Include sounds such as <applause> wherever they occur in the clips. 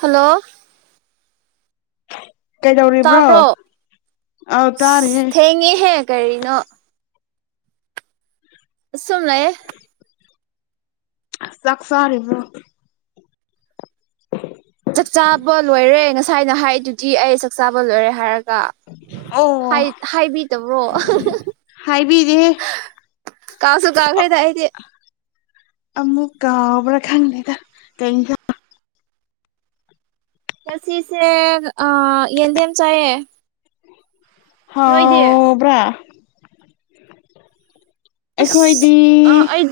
Hello ꯀꯩꯗꯧꯔꯤꯕ꯭ꯔꯣ ꯇꯥꯕ꯭ꯔꯣ ꯑꯥꯎ ꯇꯥꯔꯤꯌꯦ ꯑꯁ ꯊꯦꯡꯉꯦꯍꯦ ꯀꯔꯤꯅꯣ ꯁꯨꯝ ꯂꯩ ꯆꯥꯛꯆꯥꯔꯤꯕ꯭ꯔꯣ <inaudible> ꯆꯥꯛꯆꯥꯥꯕ ꯂꯣꯏꯔꯦ ꯉꯁꯥꯏꯅ ꯍꯥꯏꯗꯨꯗꯤ ꯑꯩ ꯆꯥꯛꯆꯥꯥꯕ ꯂꯣꯏꯔꯦ ꯍꯥꯏꯔꯒ ꯑꯣ ꯍꯥꯏ ꯍꯥꯏꯕꯤꯗꯕ꯭ꯔꯣ ꯍꯥꯏꯕꯤꯗꯦ ꯀꯥꯎꯁꯨꯨ ꯀꯥꯎꯈ꯭ꯔꯦꯗ ꯑꯩꯗꯤ ꯑꯃꯨꯛ ꯀꯥꯎꯕ꯭ꯔ ꯈꯪꯗꯦꯗ ꯀꯩ ꯏꯟꯁꯥꯡ ꯉꯁꯤꯁꯦ ꯑ ꯌꯦꯟꯗꯦꯟ ꯆꯥꯏꯌꯦ ꯅꯣꯏꯗꯤ ꯍꯥꯎꯕ꯭ꯔꯥ ꯑꯩꯈꯣꯏꯗꯤ ꯑꯁ ꯑ ꯑꯩ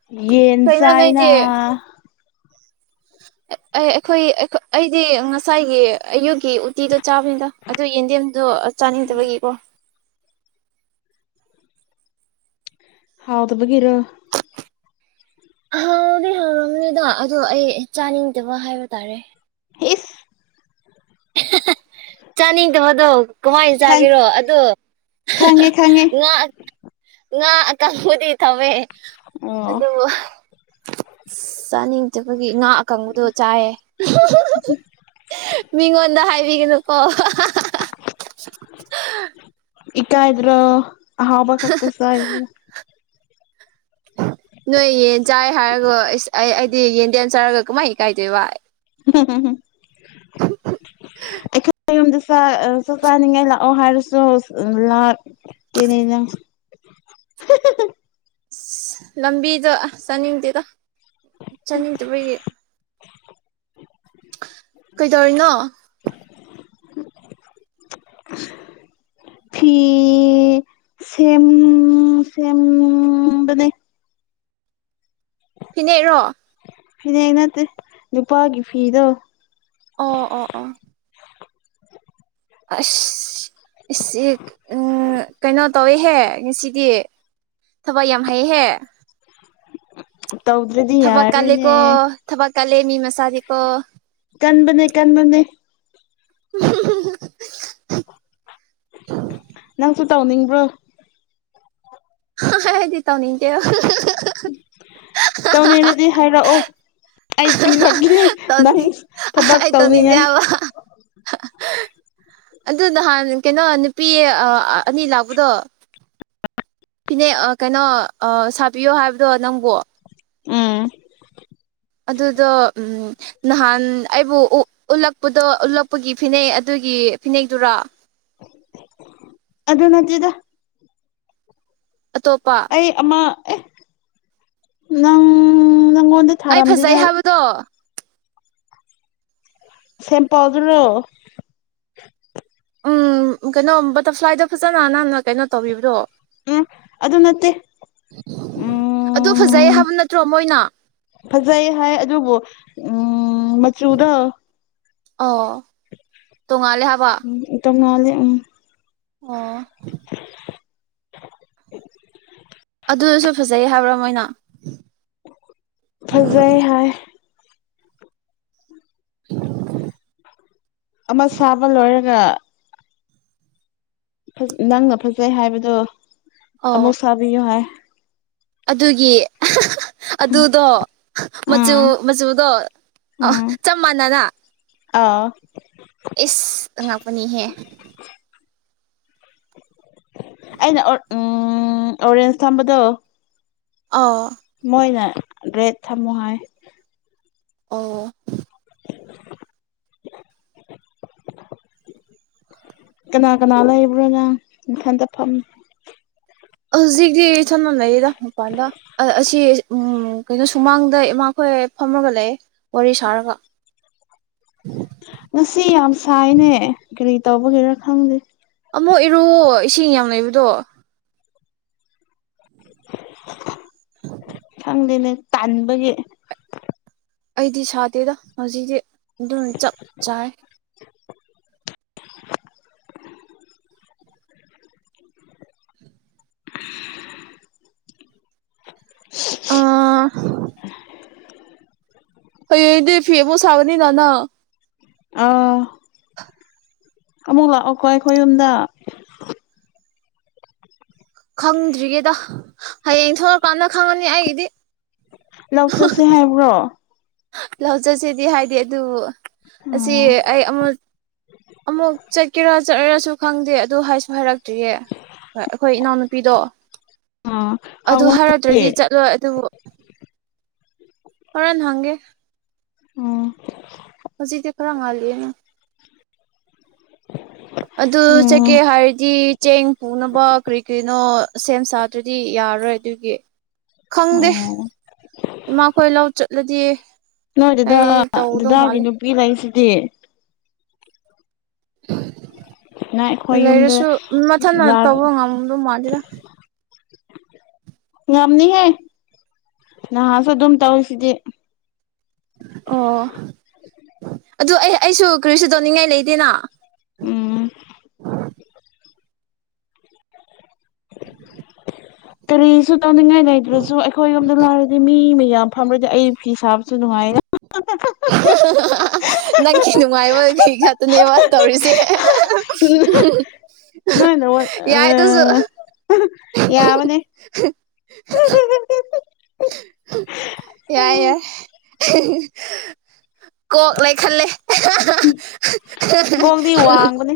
ꯑꯩꯈꯣꯏꯗꯤ ꯌꯦꯟ ꯀꯩꯅꯣ ꯆꯥꯏꯅ ꯅꯣꯏꯗꯤ ꯑꯩ ꯑꯩ ꯑꯩꯈꯣꯏ ꯑꯩꯈꯣ ꯑꯩꯗꯤ ꯉꯁꯥꯏꯒꯤ ꯑꯌꯨꯛꯀꯤ ꯎꯇꯤꯗꯣ ꯆꯥꯕꯅꯤꯗ ꯑꯗꯨ ꯌꯦꯟꯗꯦꯝꯗꯣ ꯆꯥꯅꯤꯡꯗꯕꯒꯤꯀꯣ ꯍꯥꯎꯇꯕꯒꯤꯔꯣ ꯍꯥꯎꯗꯤ ꯍꯥꯎꯔꯝꯒꯅꯤꯗ ꯑꯗꯣ ꯑꯩ ꯆꯥꯅꯤꯡꯗꯕ ꯍꯥꯏꯕ ꯇꯥꯔꯦ ꯏꯁ ꯆꯥꯅꯤꯡꯗꯕꯗꯣ ꯀꯃꯥꯏꯅ ꯈꯪ ꯆꯥꯒꯦꯔꯣ ꯑꯗꯣ ꯈꯪꯉꯦ ꯈꯪꯉꯦ ꯉꯥ ꯉ ꯥ ꯑꯀꯪꯕꯗꯤ ꯇꯧꯋꯦ ꯑꯣ ꯑꯗꯨꯕꯨ ꯑꯁ ꯆꯥꯅꯤꯡꯗꯕꯒꯤ ꯉꯥ ꯑꯀꯪꯕꯗꯣ ꯆꯥꯏꯌꯦ ꯑꯩꯉꯣꯟꯗ ꯍꯥꯏꯕꯤꯒꯅꯨꯀꯣ ꯏꯀꯥꯏꯗ꯭ꯔꯣ ꯑꯍꯥꯎꯕ ꯈꯛꯇ ꯆꯥꯏꯗꯨꯒ ꯅꯣꯏ ꯌꯦꯟ ꯆꯥꯏ ꯍꯥꯏꯔꯒ ꯑꯁ ꯑꯩ ꯑꯩꯗꯤ ꯌꯦꯟꯗꯦꯝ ꯆꯥꯔꯒ ꯀꯃꯥꯏ ꯏꯀꯥꯏꯗꯣꯏꯕ <inaudible> ꯌꯨꯝꯗ ꯆꯥ ꯑ ꯆꯥꯛ ꯆꯥꯅꯤꯡꯉꯥꯏ ꯂꯥꯛꯑꯣ ꯍꯥꯏꯔꯁꯨ ꯂꯥꯛꯇꯦꯅꯦ ꯅꯪ <inaudible> ꯑ ꯂꯝꯕꯤꯗ ꯆꯠꯅꯤꯡꯗꯦꯗ ꯆꯠꯅꯤꯡꯗꯕꯒꯤ ꯀꯩꯗꯧꯔꯤꯅꯣ <inaudible> ꯐꯤ ꯁꯦꯝ ꯁꯦꯝ ꯐꯤꯅꯦꯛꯔꯣ ꯐꯅꯦꯛ ꯅꯠꯇꯦ ꯅꯨꯄꯥꯒꯤ ꯐꯤꯗꯣ ꯑꯣ ꯑꯣ ꯑꯣ ꯑꯁ ꯑꯆꯦ ꯎꯝ ꯀꯩꯅꯣ ꯇꯧꯋꯦꯍꯦ ꯉꯁꯤꯗꯤ ꯊꯕꯛ ꯌꯥꯝ ꯍꯩꯌꯦꯍꯦ ꯇꯧꯗ꯭ꯔꯗꯤ ꯊꯕꯛ ꯌꯥꯔꯦꯅꯦ ꯀꯜꯂꯦꯀꯣ ꯊꯕꯛ ꯀꯜꯂꯦ ꯃꯤ ꯃꯆꯥꯗꯤꯀꯣ ꯀꯟꯕꯅꯦ ꯀꯟꯕꯅꯦ <unintelligible> ꯅꯪꯁꯨ ꯇꯧꯅꯤꯡꯕ꯭ꯔꯣ ꯑꯩꯗꯤ ꯇꯧꯅꯤꯡꯗꯦ ꯇꯧꯅꯤꯡꯔꯗꯤ ꯍꯥꯏꯔꯛꯑꯣ ꯑꯩ ꯄꯤꯔꯛꯀꯦ ꯅꯪ ꯇꯧꯅꯤꯡ ꯊꯕꯛ ꯑꯩ ꯇꯧꯅꯤꯡꯗꯦ ꯇꯧꯅꯤꯉꯥꯏ ꯍꯥꯏꯕ ꯑꯗꯨ ꯅꯍꯥꯟ ꯀꯩꯅꯣ ꯅꯨꯄꯤ ꯑ ꯑꯅꯤ ꯂꯥꯛꯄꯗꯣ ꯐꯤꯅꯦꯛ ꯑꯥ ꯀꯩꯅꯣ ꯑꯥ ꯁꯥꯕꯤꯌꯣ ꯍꯥꯏꯕꯗꯣ ꯅꯪꯕꯣ ꯎꯨꯝ ꯑꯗꯨꯗꯣ ꯎꯝ ꯅꯍꯥꯟ ꯑꯩꯕꯨ ꯎ ꯎꯠꯂꯛꯄꯗꯣ ꯎꯠꯂꯛꯄꯒꯤ ꯐꯤꯅꯦꯛ ꯑꯗꯨꯒꯤ ꯐꯤꯅꯦꯛꯗꯨꯔꯥ ꯑꯗꯨ ꯅꯠꯇꯦꯗ ꯑꯇꯣꯞꯄ ꯑꯩ ꯑꯃ ꯑꯦ ꯅꯪ ꯅꯪꯉꯣꯟꯗ ꯑꯩ ꯐꯖꯩ ꯊꯥꯔꯝꯗꯦꯗ ꯍꯥꯏꯕꯗꯣ ꯁꯦꯝꯄꯜꯗꯨꯔꯣ ꯎꯝ ꯀꯩꯅꯣ ꯕꯇꯔꯐ꯭ꯂꯥꯏꯗ ꯐꯖꯅ ꯅꯥꯟꯅ ꯀꯩꯅꯣ ꯇꯧꯕꯤꯕꯗꯣ ꯎꯝ ꯑꯗꯨ ꯅꯠꯇꯦ ꯑꯗꯨ ꯐꯖꯩ ꯎꯝ ꯍꯥꯏꯕ ꯅꯠꯇ꯭ꯔꯣ ꯃꯣꯏꯅ ꯐꯖꯩ ꯍꯥꯏ ꯑꯗꯨꯕꯨ ꯎꯝ ꯃꯆꯨꯗꯣ ꯑꯣ ꯇꯣꯡꯉꯥꯜꯂꯦ ꯍꯥꯏꯕ ꯎꯝ ꯇꯣꯡꯉꯥꯜꯂꯦ ꯎꯝ ꯑꯣ <inaudible> ꯑꯗꯨꯑꯣꯏꯁꯨ ꯐꯖꯩ ꯍꯥꯏꯕ꯭ꯔꯥ ꯃꯣꯏꯅ ꯐꯖꯩ ꯍꯥꯏ <inaudible> ꯑꯃ ꯁꯥꯕ ꯂꯣꯏꯔꯒ ꯐꯥ ꯅꯪꯅ ꯐꯖꯩ ꯍꯥꯏꯕꯗꯣ ꯑꯣ ꯑꯃꯨꯛ ꯁꯥꯕꯤꯌꯨ ꯍꯥꯏ ꯑꯗꯨꯒꯤ ꯑꯗꯨꯗꯣ ꯃꯆꯨ ꯎꯝ ꯃꯆꯨꯗꯣ ꯑꯣ ꯎꯝ ꯆꯞ ꯃꯥꯟꯅꯅ ꯑꯥꯎ ꯏꯁ ꯑꯉꯥꯛꯄꯅꯤꯍꯦ <inaudible> ꯑꯩꯅ ꯑꯣꯔ ꯎꯨ ꯑꯣꯔꯦꯟꯖ ꯊꯝꯕꯗꯣ ꯑꯥꯎ ꯃꯣꯏꯅ ꯔꯦꯠ ꯊꯝꯃꯣ ꯍꯥꯏ ꯑꯣ <inaudible> ꯀꯅꯥ ꯀꯅꯥ ꯂꯩꯕ꯭ꯔꯥ ꯅꯪ ꯅꯊꯟꯇ ꯐꯝ ꯍꯧꯖꯤꯛꯇꯤ ꯏꯊꯟꯇꯥ ꯂꯩꯌꯦꯗ ꯃꯄꯥꯟꯗ ꯑ ꯑꯁꯤ ꯎꯨꯝ ꯀꯩꯅꯣ ꯁꯨꯃꯥꯡꯗ ꯏꯃꯥꯈꯣꯏ ꯐꯝꯃꯒ ꯂꯩ ꯋꯥꯔꯤ ꯁꯥꯔꯒ ꯉꯁꯤ ꯌꯥꯝ ꯁꯥꯏꯅꯦ ꯀꯔꯤ ꯇꯧꯕꯒꯤꯔꯥ ꯈꯪꯗꯦ ꯑꯃꯛ ꯏꯔꯨꯑꯣ ꯏꯁꯤꯡ ꯌꯥꯝ ꯂꯩꯕꯗꯣ ꯈꯪꯗꯦꯅꯦ ꯇꯥꯟꯕꯒꯤ ꯑꯩꯗꯤ ꯁꯥꯗꯦꯗ ꯍꯧꯖꯤꯛꯇꯤ ꯑꯗꯨꯝ ꯆꯞ ꯆꯥꯏꯌꯦ <inaudible> <unintelligible> ꯑꯥ ꯍꯌꯦꯡꯗꯤ ꯐꯤ ꯑꯃꯨꯛ ꯁꯥꯒꯅꯤꯅ ꯅꯪ ꯑꯥ ꯑꯃꯨꯛ ꯂꯥꯛꯑꯣꯀꯣ ꯑꯈꯣꯏ ꯌꯨꯝꯗ ꯈꯪꯗ꯭ꯔꯤꯌꯦꯗ ꯍꯌꯦꯡ ꯊꯣꯛꯂꯛꯀꯥꯟꯗ ꯈꯪꯉꯅꯤ ꯑꯩꯒꯤꯗꯤ ꯂꯧ ꯆꯠꯁꯦ ꯍꯥꯏꯕ꯭ꯔꯣ ꯂꯧꯆꯁꯤꯗꯤ ꯍꯥꯏꯗꯤ ꯑꯗꯨ ꯑꯁꯤ ꯑꯣ ꯑꯩ ꯑꯃꯨꯛ ꯑꯃꯨꯛ ꯆꯠꯀꯦꯔꯥ ꯆꯠꯂꯔꯁꯨ ꯈꯪꯗꯦ ꯑꯗꯨ ꯍꯥꯏꯁꯨ ꯍꯥꯏꯔ ꯇ꯭ꯔꯤꯌꯦ ꯍꯣꯏ ꯑꯈꯣꯏ ꯏꯅꯥꯎꯅꯨꯄꯤꯗꯣ ꯑꯥ ꯑꯗꯨ ꯍꯪꯉꯨ ꯍꯥꯏꯔꯗ꯭ꯔꯗꯤ ꯆꯠꯂꯣꯏ ꯑꯗꯨꯕꯨ ꯍꯣꯔꯦꯟ ꯍꯪꯒꯦ ꯎꯝ ꯍꯧꯖꯤꯛꯗꯤ ꯈꯔ ꯉꯜꯂꯤꯌꯦꯅ ꯑꯗꯨ ꯎꯝ ꯆꯠꯀꯦ ꯍꯥꯏꯔꯗꯤ ꯆꯦꯡ ꯄꯨꯅꯕ ꯀ꯭ꯔꯤ ꯀ꯭ꯔꯤꯅꯣ ꯁꯦꯝ ꯁꯥꯗ꯭ꯔꯗꯤ ꯌꯥꯔꯔꯣꯏ ꯑꯗꯨꯒꯤ ꯈꯪꯗꯦ ꯑꯣ ꯏꯃꯥ ꯈꯣꯏ ꯂꯥꯎ ꯆꯠꯂꯗꯤ ꯅꯣꯏ ꯗꯥ ꯑꯩ ꯗꯥꯒꯤ ꯇꯧꯗꯧ ꯗꯥꯗꯥꯒꯤ ꯃꯥꯜꯂꯦ ꯅꯨꯄꯤ ꯂꯩꯁꯤꯗꯤ ꯅ ꯑꯩꯈꯣꯏ ꯌꯨꯝꯗ ꯂꯩꯔꯁꯨ ꯃꯊꯟꯅ ꯇꯧꯕ ꯉꯝꯗꯧ ꯃꯥꯟꯗꯤꯗ ꯉꯝꯅꯤꯍꯦ ꯅꯍꯥꯁꯨ ꯑꯗꯨꯝ ꯇꯧꯌꯤꯁꯤꯗꯤ ꯑꯣ ꯑꯗꯨ ꯑꯩ ꯑꯩꯁꯨ ꯀꯔꯤꯁꯨ ꯇꯧꯅꯤꯡꯉꯥꯏ ꯂꯩꯇꯦꯅ ꯎꯝ ꯀꯔꯤꯁꯨ ꯇꯧꯅꯤꯡꯉꯥꯏ ꯂꯩꯗ꯭ꯔꯁꯨ ꯑꯩꯈꯣꯏ ꯌꯣꯝꯗ ꯂꯥꯛꯔꯗꯤ ꯃꯤ ꯃꯌꯥꯝ ꯐꯝꯔꯗꯤ ꯑꯩ ꯐꯤ ꯁꯥꯕꯁꯨ ꯅꯨꯡꯉꯥꯏ ꯅꯪꯒꯤ ꯅꯨꯡꯉꯥꯏꯕꯒꯤ ꯉꯥꯛꯇꯅꯦꯕ ꯇꯧꯔꯤꯁꯦ <unintelligible> ꯌꯥꯏ ꯑꯗꯨꯁꯨ <unintelligible> ꯑ ꯌꯥꯕꯅꯦ <inaudible> ꯌꯥꯏ ꯌꯥꯏ ꯀꯣꯛ ꯂꯩꯈꯠꯂꯦ ꯒꯣꯜꯗꯤ ꯋꯥꯕꯅꯦ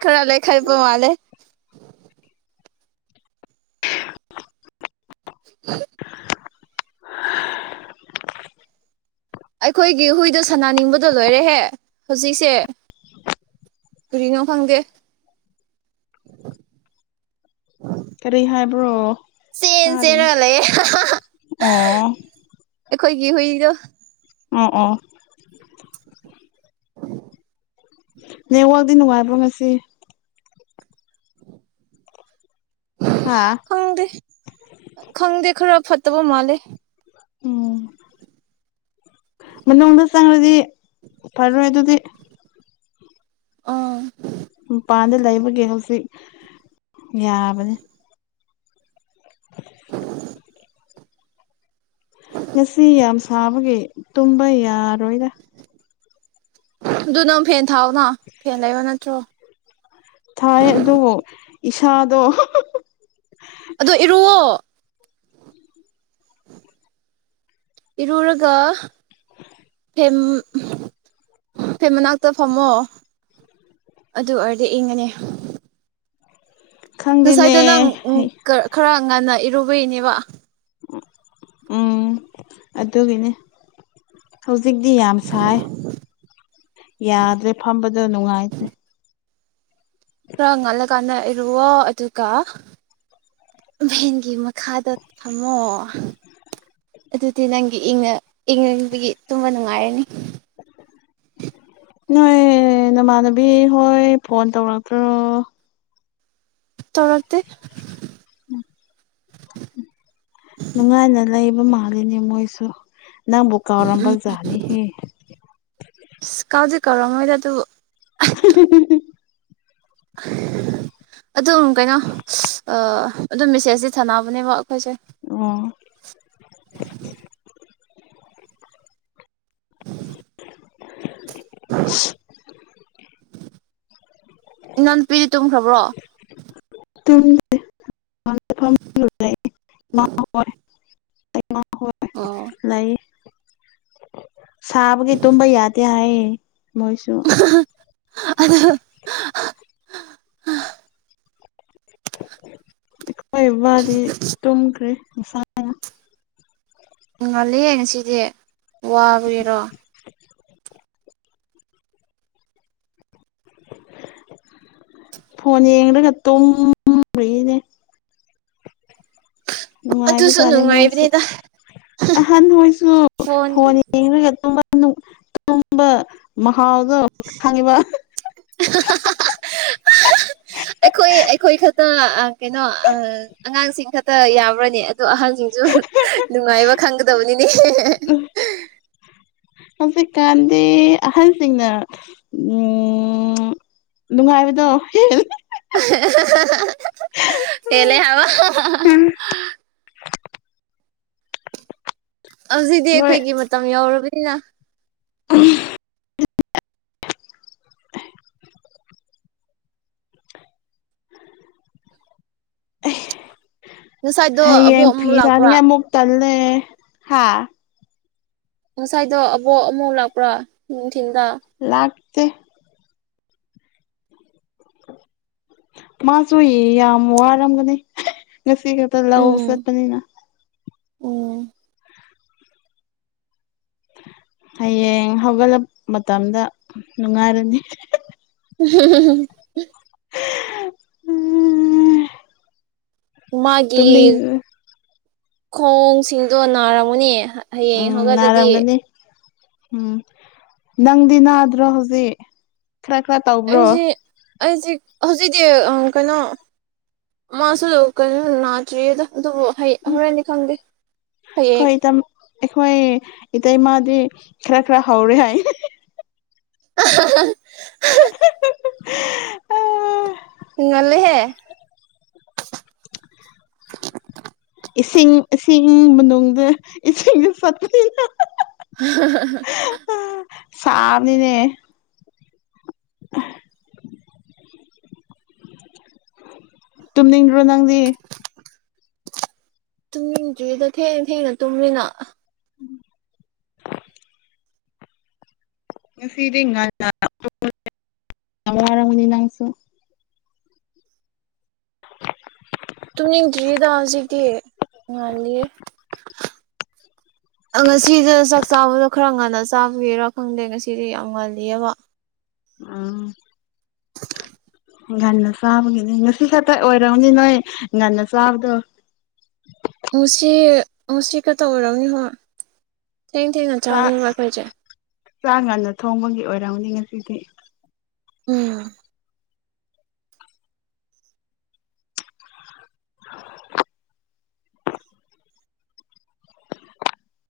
ꯈꯔ ꯂꯩꯈꯥꯠꯄ ꯃꯥꯜꯂꯦ <inaudible> ꯑꯩꯈꯣꯏꯒꯤ ꯍꯨꯏꯗꯨ ꯁꯅꯥꯅꯤꯡꯕꯗꯣ ꯂꯣꯏꯔꯦꯍꯦ ꯍꯨꯖꯤꯛꯁꯦ ꯀꯨꯔꯤꯅꯣ ꯈꯪꯗꯦ ꯀꯔꯤ ꯍꯥꯏꯕ꯭ꯔꯣ ꯆꯦꯟ ꯆꯦꯟꯔ ꯇꯥꯗꯦꯅꯦ ꯂꯩꯌꯦ ꯑꯣ ꯑꯩꯈꯣꯏꯒꯤ ꯍꯨꯏꯗꯣ ꯑꯣ ꯑꯣ ꯅꯦꯠꯋꯥꯛꯇꯤ ꯅꯨꯡꯉꯥꯏꯕ꯭ꯔ ꯉꯁꯤ ꯍꯥ ꯈꯪꯗꯦ ꯈꯪꯗꯦ ꯈꯔ ꯐꯠꯇꯕ ꯃꯥꯜꯂꯦ ꯎꯝ ꯃꯅꯨꯡꯗꯗ ꯆꯪꯔꯗꯤ ꯐꯔꯣꯏ ꯑꯗꯨꯗꯤ ꯑ ꯃꯄꯥꯟꯗ ꯂꯩꯕꯒꯤ ꯍꯧꯖꯤꯛ ꯌꯥꯕꯅꯤ ꯫ <inaudible> ꯉꯁꯤ ꯌꯥꯝ ꯁꯥꯕꯒꯤ ꯇꯨꯝꯕ ꯌꯥꯔꯣꯏꯗ ꯫ ꯑꯗꯨ ꯅꯪꯨ ꯐꯦꯟ ꯊꯥꯎꯑꯣꯅ ꯐꯦꯟ ꯂꯩꯕ ꯅꯠꯇ꯭ꯔꯣ? ꯊꯥꯏ ꯑꯗꯨꯕꯨ ꯏꯁꯥꯗꯣ ꯑꯗꯣ ꯏꯔꯨꯋ‌ꯣ <inaudible> ꯏꯔꯨꯔꯒ ꯐ‌ꯦꯟ ꯃꯅꯥꯛꯇ ꯐꯝꯃꯣ ꯫ <inaudible> ꯑꯗꯨ ꯑꯣꯏꯔꯗꯤ ꯏꯪꯉꯅꯤ ꯫ ꯉꯁꯥꯏꯗ‌ꯣ ꯅꯪ ꯈꯪꯗꯦꯅꯦ ꯈꯔ ꯉꯟꯅ ꯏꯔꯨꯕꯩꯅꯦꯕ ꯫ ꯎꯝ ꯑꯗꯨꯒꯤꯅꯦ ꯫ ꯍꯧꯖꯤꯛꯇꯤ ꯌꯥꯝ ꯁꯥꯏ ꯌꯥꯗ꯭ꯔꯦ ꯐꯝꯕꯗ‌ꯣ ꯅꯨꯡꯉꯥꯏꯇ꯭ꯔꯦ ꯫ ꯈꯔ ꯉꯜꯂ ꯀꯥꯟꯅ ꯏꯣꯋ‌ꯣ ꯑꯗꯨꯒ ꯚꯦꯟꯒꯤ ꯃꯈꯥꯗ ꯐꯝꯃꯣ ꯑꯗꯨꯗꯤ ꯅꯪꯒꯤ ꯏꯪꯉ ꯏꯪꯉꯪꯕꯒꯤ ꯇꯨꯝꯕ ꯅꯨꯡꯉꯥꯏꯔꯅꯤ ꯫ <inaudible> ꯅꯣꯏ ꯅꯃꯥꯟꯅꯕꯤ ꯍꯣꯏ ꯐꯣꯟ ꯇꯧꯔꯛꯇ꯭ꯔꯣ? ꯇꯧꯔꯛꯇ‌ꯦ ꯎꯝ ꯅꯨꯡꯉꯥꯏꯅ ꯂꯩꯕ ꯃꯥꯜꯂꯤꯅꯦ ꯃꯣꯏꯁꯨ ꯅꯪꯕꯨ ꯀꯥꯎꯔꯝꯕ ꯖꯥꯠꯅꯤꯍꯦ ꯫ ꯑꯁ ꯀꯥꯎꯗꯩ ꯀꯥꯎꯔꯝꯃ‌ꯣꯏꯗ ꯑꯗꯨ <unintelligible> <inaudible> ꯑꯗꯨꯝ ꯀꯩꯅꯣ ꯑꯥ ꯑꯗꯨꯝ ꯃꯦꯁꯦꯖꯇꯤ ꯊꯥꯅꯕꯅꯦꯕ ꯑꯩꯈꯣꯏꯁꯦ ꯫ ꯑꯣ ꯅꯅꯥꯎ ꯅꯨꯄꯤꯗꯤ ꯇꯨꯝꯈ꯭ꯔꯕ꯭ꯔꯣ? ꯇꯨꯝꯗ‌ꯦ <unintelligible> <unintelligible> ꯑꯣ ꯂꯩ ꯁꯥꯕꯒꯤ ꯇꯨꯝꯕ ꯌꯥꯗꯦ ꯍꯥꯏꯌꯦ ꯃꯣꯏꯁꯨ ꯫ ꯑꯗꯨ ꯍꯣꯏ ꯃꯥꯗꯤ ꯇꯨꯝꯈ꯭ꯔꯦ ꯉꯁꯥꯏ ꯫ ꯎꯝ ꯉꯥꯜꯂꯤꯍ‌ꯦ ꯉꯁꯤꯗꯤ ꯋꯥꯕꯒꯤꯔꯣ? <inaudible> ꯐꯣꯟ ꯌꯦꯡꯔꯒ ꯇꯣꯝꯔꯤꯅꯦ ꯫ ꯑꯗꯨꯁꯨ ꯅꯨꯡꯉꯥꯏꯕꯖꯥꯠꯅꯦ ꯃꯣꯏꯁꯨ ꯅꯨꯡꯉꯥꯏꯕꯅꯤꯗ ꯑꯍꯟ ꯍꯣꯏꯁꯨ ꯐꯣꯟ ꯌꯦꯡꯔꯒ ꯇꯨꯝꯕ <unintelligible> ꯇꯨꯝꯕ ꯃꯍꯥꯎꯗꯣ ꯈꯪꯉꯤꯕ <unintelligible> ꯑꯩꯈꯣꯏ ꯑꯩꯈꯣꯏ ꯈꯛꯇ ꯑ ꯀꯩꯅꯣ ꯑꯉꯥꯡꯁꯤꯡ ꯈꯛꯇ ꯌꯥꯕ꯭ꯔꯅ‌ꯦ? ꯑꯗꯣ ꯑꯍꯟꯁꯤꯡꯁꯨ ꯅꯨꯡꯉꯥꯏꯕ ꯈꯪꯒꯗꯕꯅꯤꯅꯦ ꯫ ꯍꯧꯖꯤꯛꯀꯥꯟꯗꯤ ꯑꯍꯟꯁꯤꯡꯅ ꯎꯝ ꯅꯨꯡꯉꯥꯏꯕꯗꯣ ꯍ‌ꯦꯜ ꯍ‌ꯦꯜꯂ‌ꯦ ꯍꯥꯏꯕ ꯫ ꯑꯧꯖꯤꯗꯤ ꯅꯣꯏ ꯑꯩꯈꯣꯢꯒꯤ ꯃꯇꯝ ꯌꯥꯎꯔꯕꯅꯤꯅ ꯎꯝ ꯉꯁꯥꯏꯗꯣ ꯑꯕꯣꯛ ꯍꯌꯦꯡ ꯐꯤ ꯑꯃꯨꯛ ꯂꯥꯛꯄ꯭ꯔꯥ ꯁꯅꯤꯉꯥꯢ ꯑꯃꯨꯛ ꯇꯜꯂꯦ ꯍꯥꯥ ꯉꯁꯥꯢꯗꯣ ꯑꯕꯣꯛ ꯑꯃꯨ ꯂꯥꯛꯄ꯭ꯔꯥ ꯅꯨꯡꯊꯤꯟꯗ ꯂꯥꯛꯇꯦ ꯃꯥꯁꯨꯨ ꯌꯥꯝ ꯋꯥꯔꯝꯒꯅꯤ ꯉꯁꯤ ꯈꯛꯇ ꯂꯧ ꯎꯝ ꯆꯠꯄꯅꯤꯅ ꯎꯝ ꯍꯌꯦꯡ ꯍꯧꯒꯠꯂꯞ ꯃꯇꯝꯗ ꯅꯨꯡꯉꯥꯢꯔꯅꯤ <unintelligible> ꯃꯥꯒꯤ ꯇꯨꯝꯅꯤꯡ ꯈꯣꯡꯁꯤꯡꯗꯣ ꯅꯥꯔꯝꯒꯅꯤ ꯍꯌꯦꯡ ꯎꯝ ꯍꯧꯒꯠꯂꯗꯤ ꯅꯥꯔꯝꯒꯅꯤ ꯎꯝ ꯅꯪꯗꯤ ꯅꯥꯗ꯭ꯔꯣ ꯍꯧꯖꯤꯛ ꯈꯔ ꯈꯔ ꯇꯧ ꯑꯩꯖꯤ ꯑꯩꯖꯤ ꯍꯧꯖꯤꯛꯇꯤ ꯑ ꯀꯩꯅꯣ ꯃꯥꯁꯨ ꯂꯨ ꯀꯩꯅꯣ ꯅꯥꯇ꯭ꯔꯤꯌꯦꯗ ꯑꯗꯨꯕꯨ ꯍꯩ ꯍꯣꯔꯦꯟꯗꯤ ꯈꯪꯗꯦ ꯍꯌꯦꯡ ꯑꯩꯈꯣꯢ ꯏꯇꯩꯃꯗꯤ ꯈꯔ ꯈꯔ ꯍꯧꯔꯦ ꯍꯥꯢꯌꯦ <unintelligible> <unintelligible> ꯑꯨꯡ ꯉꯜꯂꯦꯍꯦ <unintelligible> ꯏꯁꯤꯡ ꯏꯁꯤꯡ ꯃꯅꯨꯡꯗ ꯏꯁꯤꯡꯗ ꯐꯠꯇꯅꯗ <unintelligible> ꯁꯥꯕꯅꯤꯅꯦ ꯎꯝ ꯇꯨꯝꯅꯤꯡꯗ꯭ꯔꯣ ꯅꯪꯗꯤ ꯇꯨꯝꯅꯤꯡꯗ꯭ꯔꯤꯗ ꯊꯦꯡꯅ ꯊꯦꯡꯅ ꯇꯨꯝꯃꯤꯅ ꯎꯝ ꯅꯤꯌꯨ ꯐꯤꯗꯤꯡ <unintelligible> ꯌꯥꯝ ꯋꯥꯔꯝꯃꯅꯤ ꯅꯪꯁꯨ <unintelligible> ꯇꯨꯝꯅꯤꯡꯗ꯭ꯔꯤꯗ ꯍꯧꯖꯤꯛꯇꯤ ꯉꯥꯜꯂꯤꯌꯦ <inaudible> ꯑ ꯉꯁꯤꯗ ꯆꯥꯛ ꯆꯥꯕꯗꯣ ꯈꯔ ꯉꯟꯅ ꯆꯥꯕꯒꯤꯔꯥ ꯈꯪꯗꯦ ꯉꯁꯤꯗꯤ ꯌꯥꯝ ꯉꯜꯂꯤꯑꯕ ꯎꯝ <unintelligible> ꯉꯟꯅ ꯆꯥꯕꯒꯤꯅꯦ ꯉꯁꯤ ꯈꯛꯇ ꯑꯣꯢꯔꯝꯅꯤ ꯅꯣꯢ ꯉꯟꯅ ꯆꯥꯕꯗꯣ ꯉꯁꯤ ꯉꯁꯤ ꯈꯠꯇ ꯑꯣꯢꯔꯝꯅꯤ ꯍꯣ ꯊꯦꯡ ꯊꯦꯡꯅ ꯆꯥꯕꯅꯦꯕ ꯑꯩꯈꯣꯢꯁꯦ ꯆꯥ ꯉꯟꯅ ꯊꯣꯡꯕꯒꯤ ꯑꯣꯢꯔꯝꯅꯤ ꯉꯁꯤꯁꯦ ꯎꯝ